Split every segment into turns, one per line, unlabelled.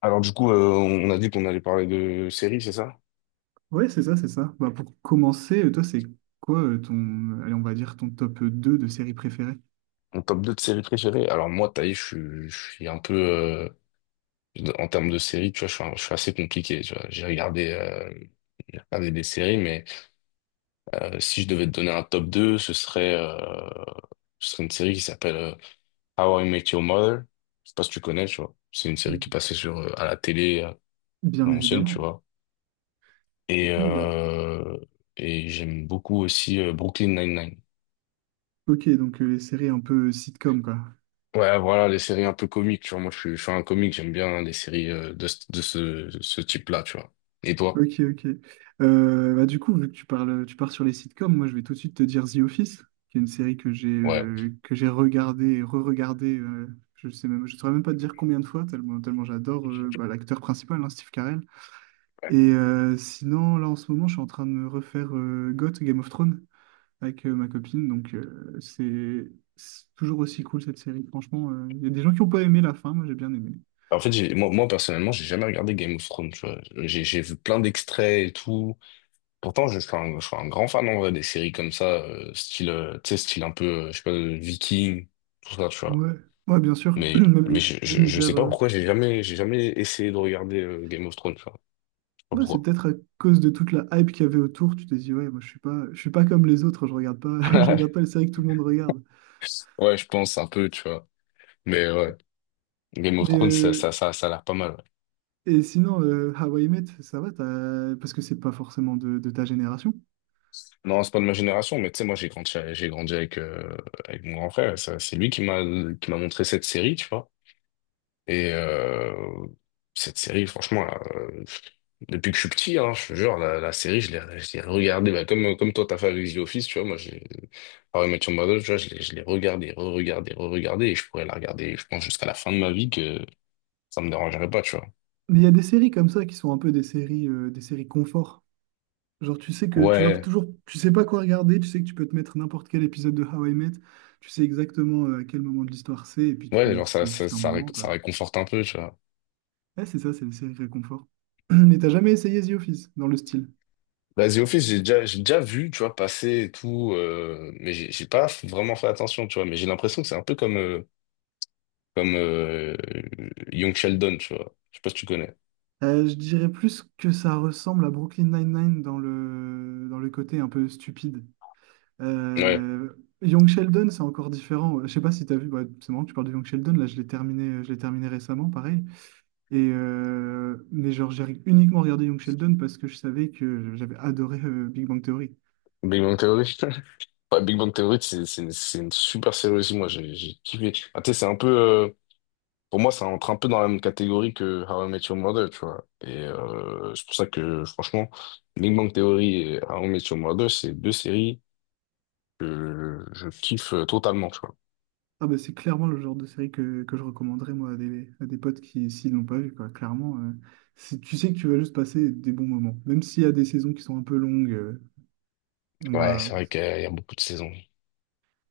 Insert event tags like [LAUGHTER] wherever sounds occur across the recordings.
Alors du coup, on a dit qu'on allait parler de séries, c'est ça?
Ouais, c'est ça, c'est ça. Bah, pour commencer, toi, c'est quoi ton, allez, on va dire ton top deux de séries préférées?
Mon top 2 de séries préférées. Alors moi, Taï, je suis un peu... en termes de séries, tu vois, je suis assez compliqué. Tu vois. J'ai regardé des séries, mais si je devais te donner un top 2, ce serait une série qui s'appelle How I Met Your Mother. Je sais pas si tu connais, tu vois. C'est une série qui passait sur, à la télé, à
Bien
l'ancienne, tu
évidemment.
vois. Et,
Non, bien.
j'aime beaucoup aussi Brooklyn Nine-Nine.
Ok, donc les séries un peu sitcom, quoi.
Ouais, voilà, les séries un peu comiques, tu vois. Moi, je suis un comique, j'aime bien les séries de ce type-là, tu vois. Et toi?
Ok, ok. Du coup, vu que tu parles, tu pars sur les sitcoms, moi je vais tout de suite te dire The Office, qui est une série
Ouais.
que j'ai regardée et re-regardée. Je saurais même pas te dire combien de fois, tellement, tellement j'adore bah, l'acteur principal, hein, Steve Carell.
Ouais.
Et sinon, là en ce moment, je suis en train de me refaire GOT, Game of Thrones, avec ma copine. Donc c'est toujours aussi cool cette série. Franchement, il y a des gens qui n'ont pas aimé la fin, moi j'ai bien aimé.
En fait, moi, personnellement, j'ai jamais regardé Game of Thrones, tu vois. J'ai vu plein d'extraits et tout. Pourtant, je suis un grand fan, en vrai, des séries comme ça, style, tu sais, style un peu, je sais pas, Viking, tout ça, tu vois.
Ouais, ouais, bien sûr. [CLEARS THROAT]
Mais
Même
je
l'univers.
sais pas pourquoi j'ai jamais essayé de regarder Game of Thrones, tu vois. Je sais pas
Ouais, c'est
pourquoi.
peut-être à cause de toute la hype qu'il y avait autour, tu t'es dit, ouais, moi je suis pas comme les autres, je regarde pas, [LAUGHS] je regarde pas les
[LAUGHS]
séries que tout le monde regarde.
Ouais, je pense un peu, tu vois. Mais ouais. Game of
Mais
Thrones,
euh,
ça a l'air pas mal. Ouais.
et sinon, How I Met, ça va, parce que c'est pas forcément de ta génération.
Non, c'est pas de ma génération, mais tu sais, moi, j'ai grandi avec, avec mon grand frère. C'est lui qui m'a montré cette série, tu vois. Et euh, cette série, franchement, là, depuis que je suis petit, hein, je te jure, la série, je l'ai regardée. Bah, comme toi, t'as fait avec The Office, tu vois. How I Met Your Mother, tu vois, je l'ai regardée, re-regardée, re-regardée. Et je pourrais la regarder, je pense, jusqu'à la fin de ma vie que ça me dérangerait pas, tu vois.
Mais il y a des séries comme ça qui sont un peu des séries confort. Genre,
Ouais,
tu sais pas quoi regarder, tu sais que tu peux te mettre n'importe quel épisode de How I Met, tu sais exactement à quel moment de l'histoire c'est, et puis
ouais, genre,
tu passes juste un bon moment,
ça
quoi.
réconforte un peu, tu vois.
Ouais, c'est ça, c'est les séries réconfort. [CLEARS THROAT] Mais t'as jamais essayé The Office dans le style?
Bah, The Office, j'ai déjà vu, tu vois, passer et tout, mais j'ai pas f- vraiment fait attention, tu vois, mais j'ai l'impression que c'est un peu comme Young Sheldon, tu vois. Je sais pas si tu connais.
Je dirais plus que ça ressemble à Brooklyn Nine-Nine dans dans le côté un peu stupide.
Ouais.
Euh, Young Sheldon, c'est encore différent. Je sais pas si tu as vu, bah, c'est marrant que tu parles de Young Sheldon, là je l'ai terminé récemment, pareil. Et, mais genre j'ai uniquement regardé Young Sheldon parce que je savais que j'avais adoré Big Bang Theory.
Big Bang Theory. [LAUGHS] Ouais, Big Bang Theory, c'est une super série aussi, moi, j'ai kiffé. Ah, tu sais, c'est un peu, pour moi, ça entre un peu dans la même catégorie que How I Met Your Mother, tu vois. Et c'est pour ça que, franchement, Big Bang Theory et How I Met Your Mother, c'est deux séries que je kiffe totalement, tu vois.
Ah bah c'est clairement le genre de série que je recommanderais moi à des potes qui, s'ils l'ont pas vu, quoi. Clairement, c'est- tu sais que tu vas juste passer des bons moments. Même s'il y a des saisons qui sont un peu longues, on
Ouais,
va,
c'est vrai qu'il y a beaucoup de saisons.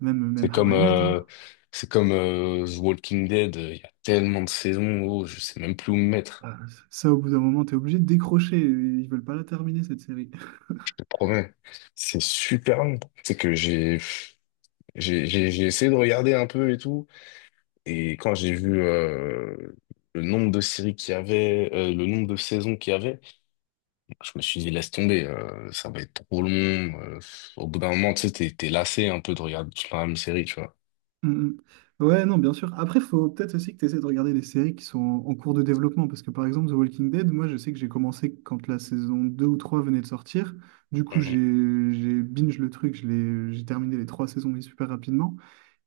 même,
C'est
même How
comme,
I Met,
euh,
hein.
c'est comme The Walking Dead. Il y a tellement de saisons, oh, je sais même plus où me mettre.
Ah, ça, au bout d'un moment, t'es obligé de décrocher. Ils veulent pas la terminer, cette série. [LAUGHS]
Je te promets, c'est super long. C'est que j'ai essayé de regarder un peu et tout, et quand j'ai vu le nombre de séries qu'il y avait, le nombre de saisons qu'il y avait, je me suis dit laisse tomber, ça va être trop long. Au bout d'un moment, tu sais, t'es lassé un peu de regarder toujours la même série, tu vois.
Mm, mm. Ouais, non, bien sûr. Après, faut peut-être aussi que tu essaies de regarder les séries qui sont en cours de développement. Parce que, par exemple, The Walking Dead, moi, je sais que j'ai commencé quand la saison 2 ou 3 venait de sortir. Du coup,
Mhm.
j'ai binge le truc. J'ai terminé les trois saisons, mais super rapidement.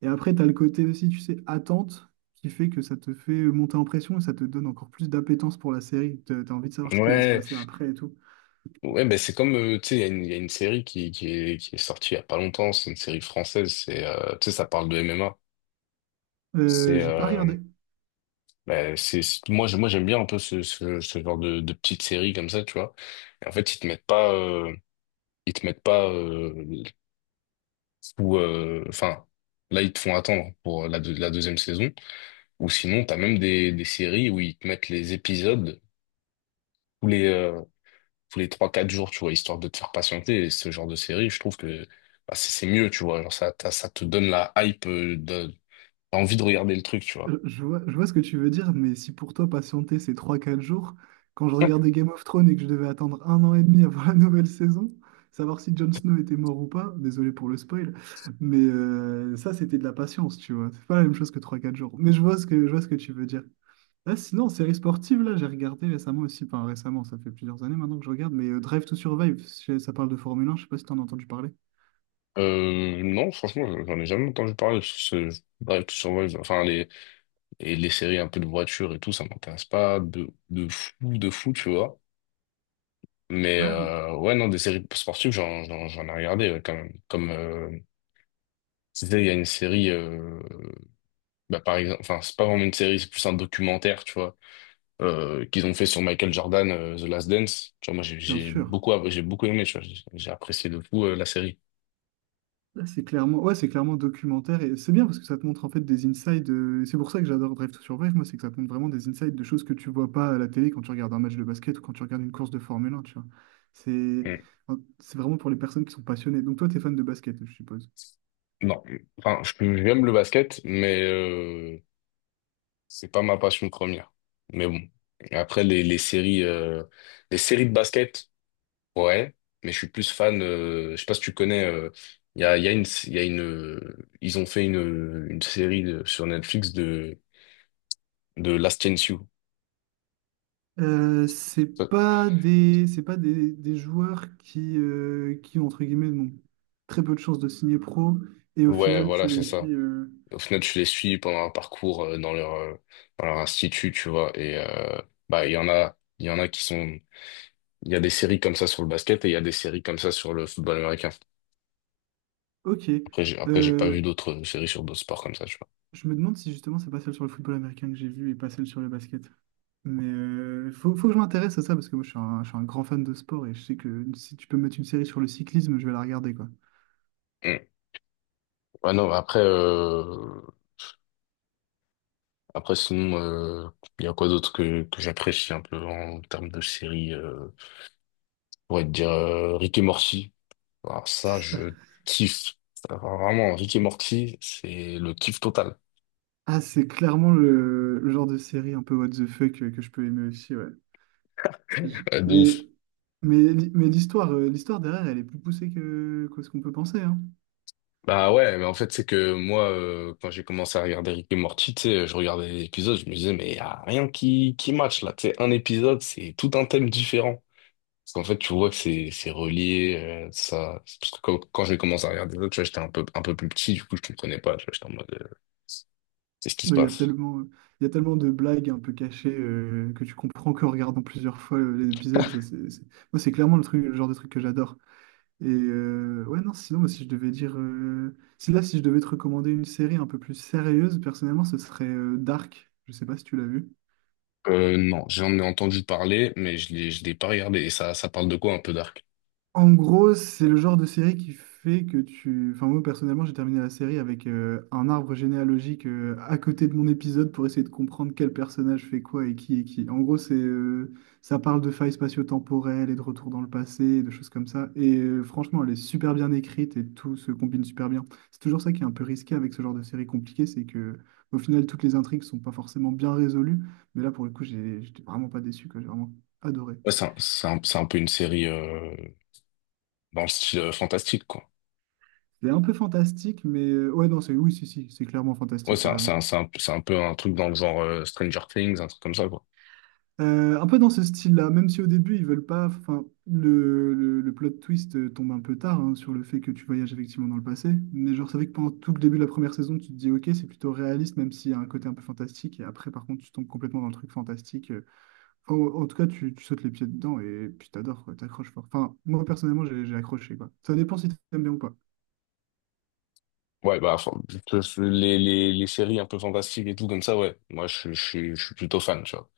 Et après, tu as le côté aussi, tu sais, attente, qui fait que ça te fait monter en pression et ça te donne encore plus d'appétence pour la série. Tu as envie de savoir ce qui va se
Ouais,
passer après et tout.
ouais, ben c'est comme, tu sais, il y a une série qui est sortie il y a pas longtemps, c'est une série française, c'est, tu sais, ça parle de MMA. C'est,
J'ai pas regardé.
ben, moi j'aime bien un peu ce genre de petite série comme ça, tu vois. Et en fait, ils te mettent pas, ils te mettent pas, ou, enfin, là, ils te font attendre pour la deuxième saison, ou sinon, t'as même des séries où ils te mettent les épisodes, tous les, euh, tous les trois quatre jours, tu vois, histoire de te faire patienter. Et ce genre de série, je trouve que bah, c'est mieux, tu vois. Genre, ça te donne la hype, t'as envie de regarder le truc, tu vois.
Je vois ce que tu veux dire, mais si pour toi patienter c'est trois quatre jours, quand je regardais Game of Thrones et que je devais attendre un an et demi [LAUGHS] avant la nouvelle saison, savoir si Jon Snow était mort ou pas, désolé pour le spoil, mais ça c'était de la patience, tu vois. C'est pas la même chose que trois quatre jours. Mais je vois ce que, je vois ce que tu veux dire. Ah, sinon, série sportive, là, j'ai regardé récemment aussi, enfin récemment, ça fait plusieurs années maintenant que je regarde mais Drive to Survive ça parle de Formule un, je sais pas si t'en as entendu parler.
Non, franchement, j'en ai jamais entendu parler. Drive to Survive, enfin, les séries un peu de voiture et tout, ça m'intéresse pas de fou, de fou, tu vois. Mais
Ouais,
ouais, non, des séries sportives, j'en ai regardé ouais, quand même. Comme, tu sais, il y a une série, bah, par exemple, enfin, c'est pas vraiment une série, c'est plus un documentaire, tu vois. Qu'ils ont fait sur Michael Jordan, The Last Dance. Tu vois, moi,
bien sûr.
j'ai beaucoup aimé, tu vois, j'ai apprécié de fou, la série.
Là, c'est clairement, ouais, c'est clairement documentaire et c'est bien parce que ça te montre en fait des insides. C'est pour ça que j'adore Drive to Survive, moi, c'est que ça te montre vraiment des insides de choses que tu vois pas à la télé quand tu regardes un match de basket ou quand tu regardes une course de Formule 1, tu vois. C'est,
Mm.
c'est vraiment pour les personnes qui sont passionnées. Donc toi, tu es fan de basket, je suppose.
Non, enfin, j'aime le basket, mais c'est pas ma passion première. Mais bon, après, les séries de basket, ouais, mais je suis plus fan, je sais pas si tu connais, il y a une, ils ont fait une série sur Netflix de Last Chance You. Ça-
C'est pas des, des joueurs qui, entre guillemets, n'ont très peu de chances de signer pro et au
Ouais,
final,
voilà,
tu
c'est
les
ça.
suis.
Au final, tu les suis pendant un parcours dans leur institut, tu vois. Et bah, il y en a il y a des séries comme ça sur le basket et il y a des séries comme ça sur le football américain.
Ok.
Après, j'ai pas vu
Euh,
d'autres séries sur d'autres sports comme ça, tu vois.
Je me demande si justement c'est pas celle sur le football américain que j'ai vue et pas celle sur le basket. Mais faut que je m'intéresse à ça parce que moi je suis un grand fan de sport et je sais que si tu peux me mettre une série sur le cyclisme, je vais la regarder quoi.
Mm. Ouais, non, mais après, sinon, il y a quoi d'autre que j'apprécie un peu en termes de séries, je pourrais te dire, Rick et Morty. Alors ça, je kiffe. Ça, vraiment, Rick et Morty, c'est le kiff total.
Ah, c'est clairement le genre de série un peu what the fuck que je peux aimer aussi, ouais. Je-
Ouais, de
mais
ouf.
mais l'histoire l'histoire derrière, elle est plus poussée que ce qu'on peut penser, hein.
Bah ouais, mais en fait, c'est que moi, quand j'ai commencé à regarder Rick et Morty, tu sais, je regardais les épisodes, je me disais, mais y a rien qui match là. Tu sais, un épisode, c'est tout un thème différent. Parce qu'en fait, tu vois que c'est relié, ça. C'est parce que quand j'ai commencé à regarder les autres, tu vois, un peu plus petit, du coup, je comprenais pas, tu vois, j'étais en mode, c'est ce qui se
Bah Il y a
passe.
tellement, il y a tellement de blagues un peu cachées que tu comprends qu'en regardant plusieurs fois les épisodes, c'est- moi, c'est clairement le truc, le genre de truc que j'adore. Et ouais, non, sinon, moi, si je devais dire. Si là, si je devais te recommander une série un peu plus sérieuse, personnellement, ce serait Dark. Je sais pas si tu l'as vu.
Non, j'en ai entendu parler, mais je l'ai pas regardé. Et ça parle de quoi un peu Dark?
En gros, c'est le genre de série qui fait que tu... Enfin, moi, personnellement, j'ai terminé la série avec un arbre généalogique à côté de mon épisode pour essayer de comprendre quel personnage fait quoi et qui est qui. En gros, ça parle de failles spatio-temporelles et de retour dans le passé, et de choses comme ça. Et franchement, elle est super bien écrite et tout se combine super bien. C'est toujours ça qui est un peu risqué avec ce genre de série compliquée, c'est que au final, toutes les intrigues sont pas forcément bien résolues. Mais là, pour le coup, j'étais vraiment pas déçu, quoi. J'ai vraiment adoré.
Ouais, c'est un peu une série, dans le style fantastique, quoi.
C'est un peu fantastique, mais ouais, non, c'est oui, si, si, c'est clairement
Ouais,
fantastique, t'as raison.
c'est un peu un truc dans le genre Stranger Things, un truc comme ça, quoi.
Un peu dans ce style-là, même si au début ils veulent pas. Enfin, le plot twist tombe un peu tard hein, sur le fait que tu voyages effectivement dans le passé. Mais genre, c'est vrai que pendant tout le début de la première saison, tu te dis, ok, c'est plutôt réaliste, même s'il y a un côté un peu fantastique. Et après, par contre, tu tombes complètement dans le truc fantastique. Enfin, en tout cas, tu sautes les pieds dedans et puis t'adores, quoi, t'accroches fort. Enfin, moi personnellement, j'ai accroché, quoi. Ça dépend si t'aimes bien ou pas.
Ouais, bah, enfin, les séries un peu fantastiques et tout comme ça, ouais. Moi, je suis plutôt fan, tu vois.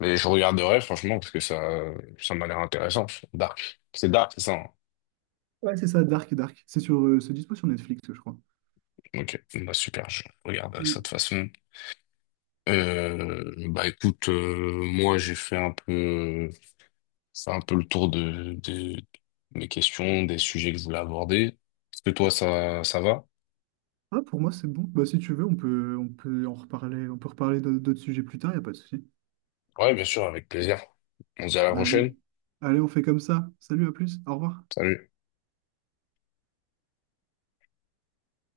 Mais je regarderai, franchement, parce que ça m'a l'air intéressant. Dark. C'est Dark, c'est ça, hein?
Ouais, c'est ça, Dark et Dark. C'est sur, c'est dispo sur Netflix, je crois.
Ok, bah, super, je regarde ça de toute façon. Bah, écoute, moi, j'ai fait un peu le tour de mes questions, des sujets que je voulais aborder. Est-ce que toi, ça va?
Ah, pour moi, c'est bon. Bah, si tu veux, on peut en reparler, on peut reparler d'autres sujets plus tard, y a pas de souci.
Ouais, bien sûr, avec plaisir. On se dit à la
Allez,
prochaine.
allez, on fait comme ça. Salut, à plus, au revoir.
Salut.